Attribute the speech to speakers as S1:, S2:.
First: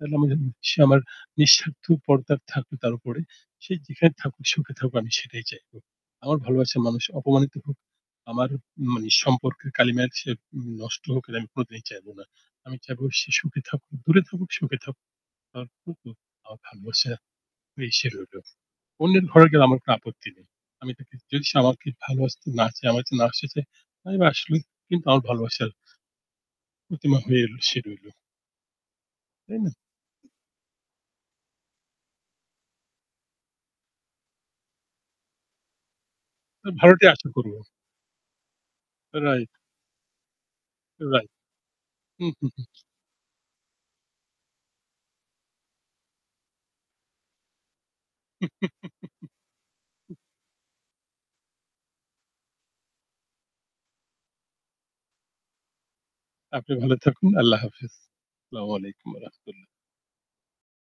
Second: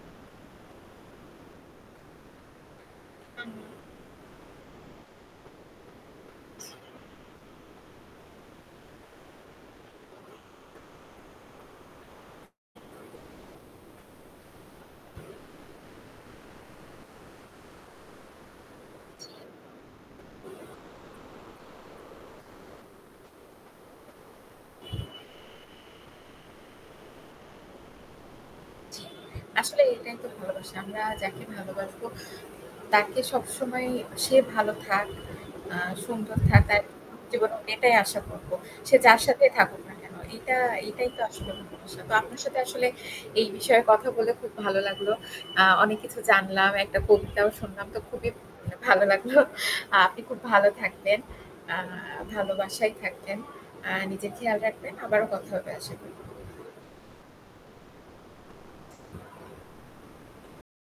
S1: [unintelligible] সে আমার নিঃস্বার্থ পর্দার থাকুক তার উপরে।
S2: আমি
S1: সে যেখানে থাকুক সুখে থাকুক আমি সেটাই চাইবো। আমার ভালোবাসার মানুষ অপমানিত হোক, আমার মানে সম্পর্কের কালিমায় সে নষ্ট হোক এটা আমি কোনোদিনই চাইবো না। আমি চাইবো সে সুখে থাকুক। দূরে থাকুক, সুখে থাকুক। আ খুব আমার ভালোবাসা এসে রইল। অন্যের
S2: জি।
S1: ঘরে গেলে আমার কোনো আপত্তি নেই। আমি তাকে যদি সে আমাকে ভালোবাসতে না চায়, আমার কাছে না আসতে চায়, আমি আসলেই কিন্তু আমার ভালোবাসার প্রতিমা হয়ে এল সে রইল।
S2: জি,
S1: তাই না?
S2: আসলে এটাই তো ভালোবাসা। আমরা যাকে ভালোবাসবো তাকে সবসময় সে ভালো থাক, আ সুন্দর থাক,
S1: হ্যাঁ
S2: তার
S1: ভালোটি আশা করব।
S2: জীবনে এটাই আশা করবো। সে যার সাথে
S1: রাইট।
S2: থাকুক না কেন এটা এটাই তো
S1: রাইট।
S2: আসলে ভালোবাসা। তো
S1: হু,
S2: আপনার
S1: হু,
S2: সাথে
S1: হু।
S2: আসলে এই বিষয়ে কথা বলে খুব ভালো লাগলো। আ অনেক কিছু জানলাম, একটা কবিতাও শুনলাম তো খুবই মানে ভালো লাগলো।
S1: হুম।
S2: আপনি খুব ভালো থাকবেন, আ ভালোবাসায় থাকবেন। আ নিজের খেয়াল রাখবেন। আবারও কথা হবে আশা করি।
S1: আপনি ভালো থাকুন। আল্লাহ হাফেজ। আসসালামু আলাইকুম ওয়া রাহমাতুল্লাহ।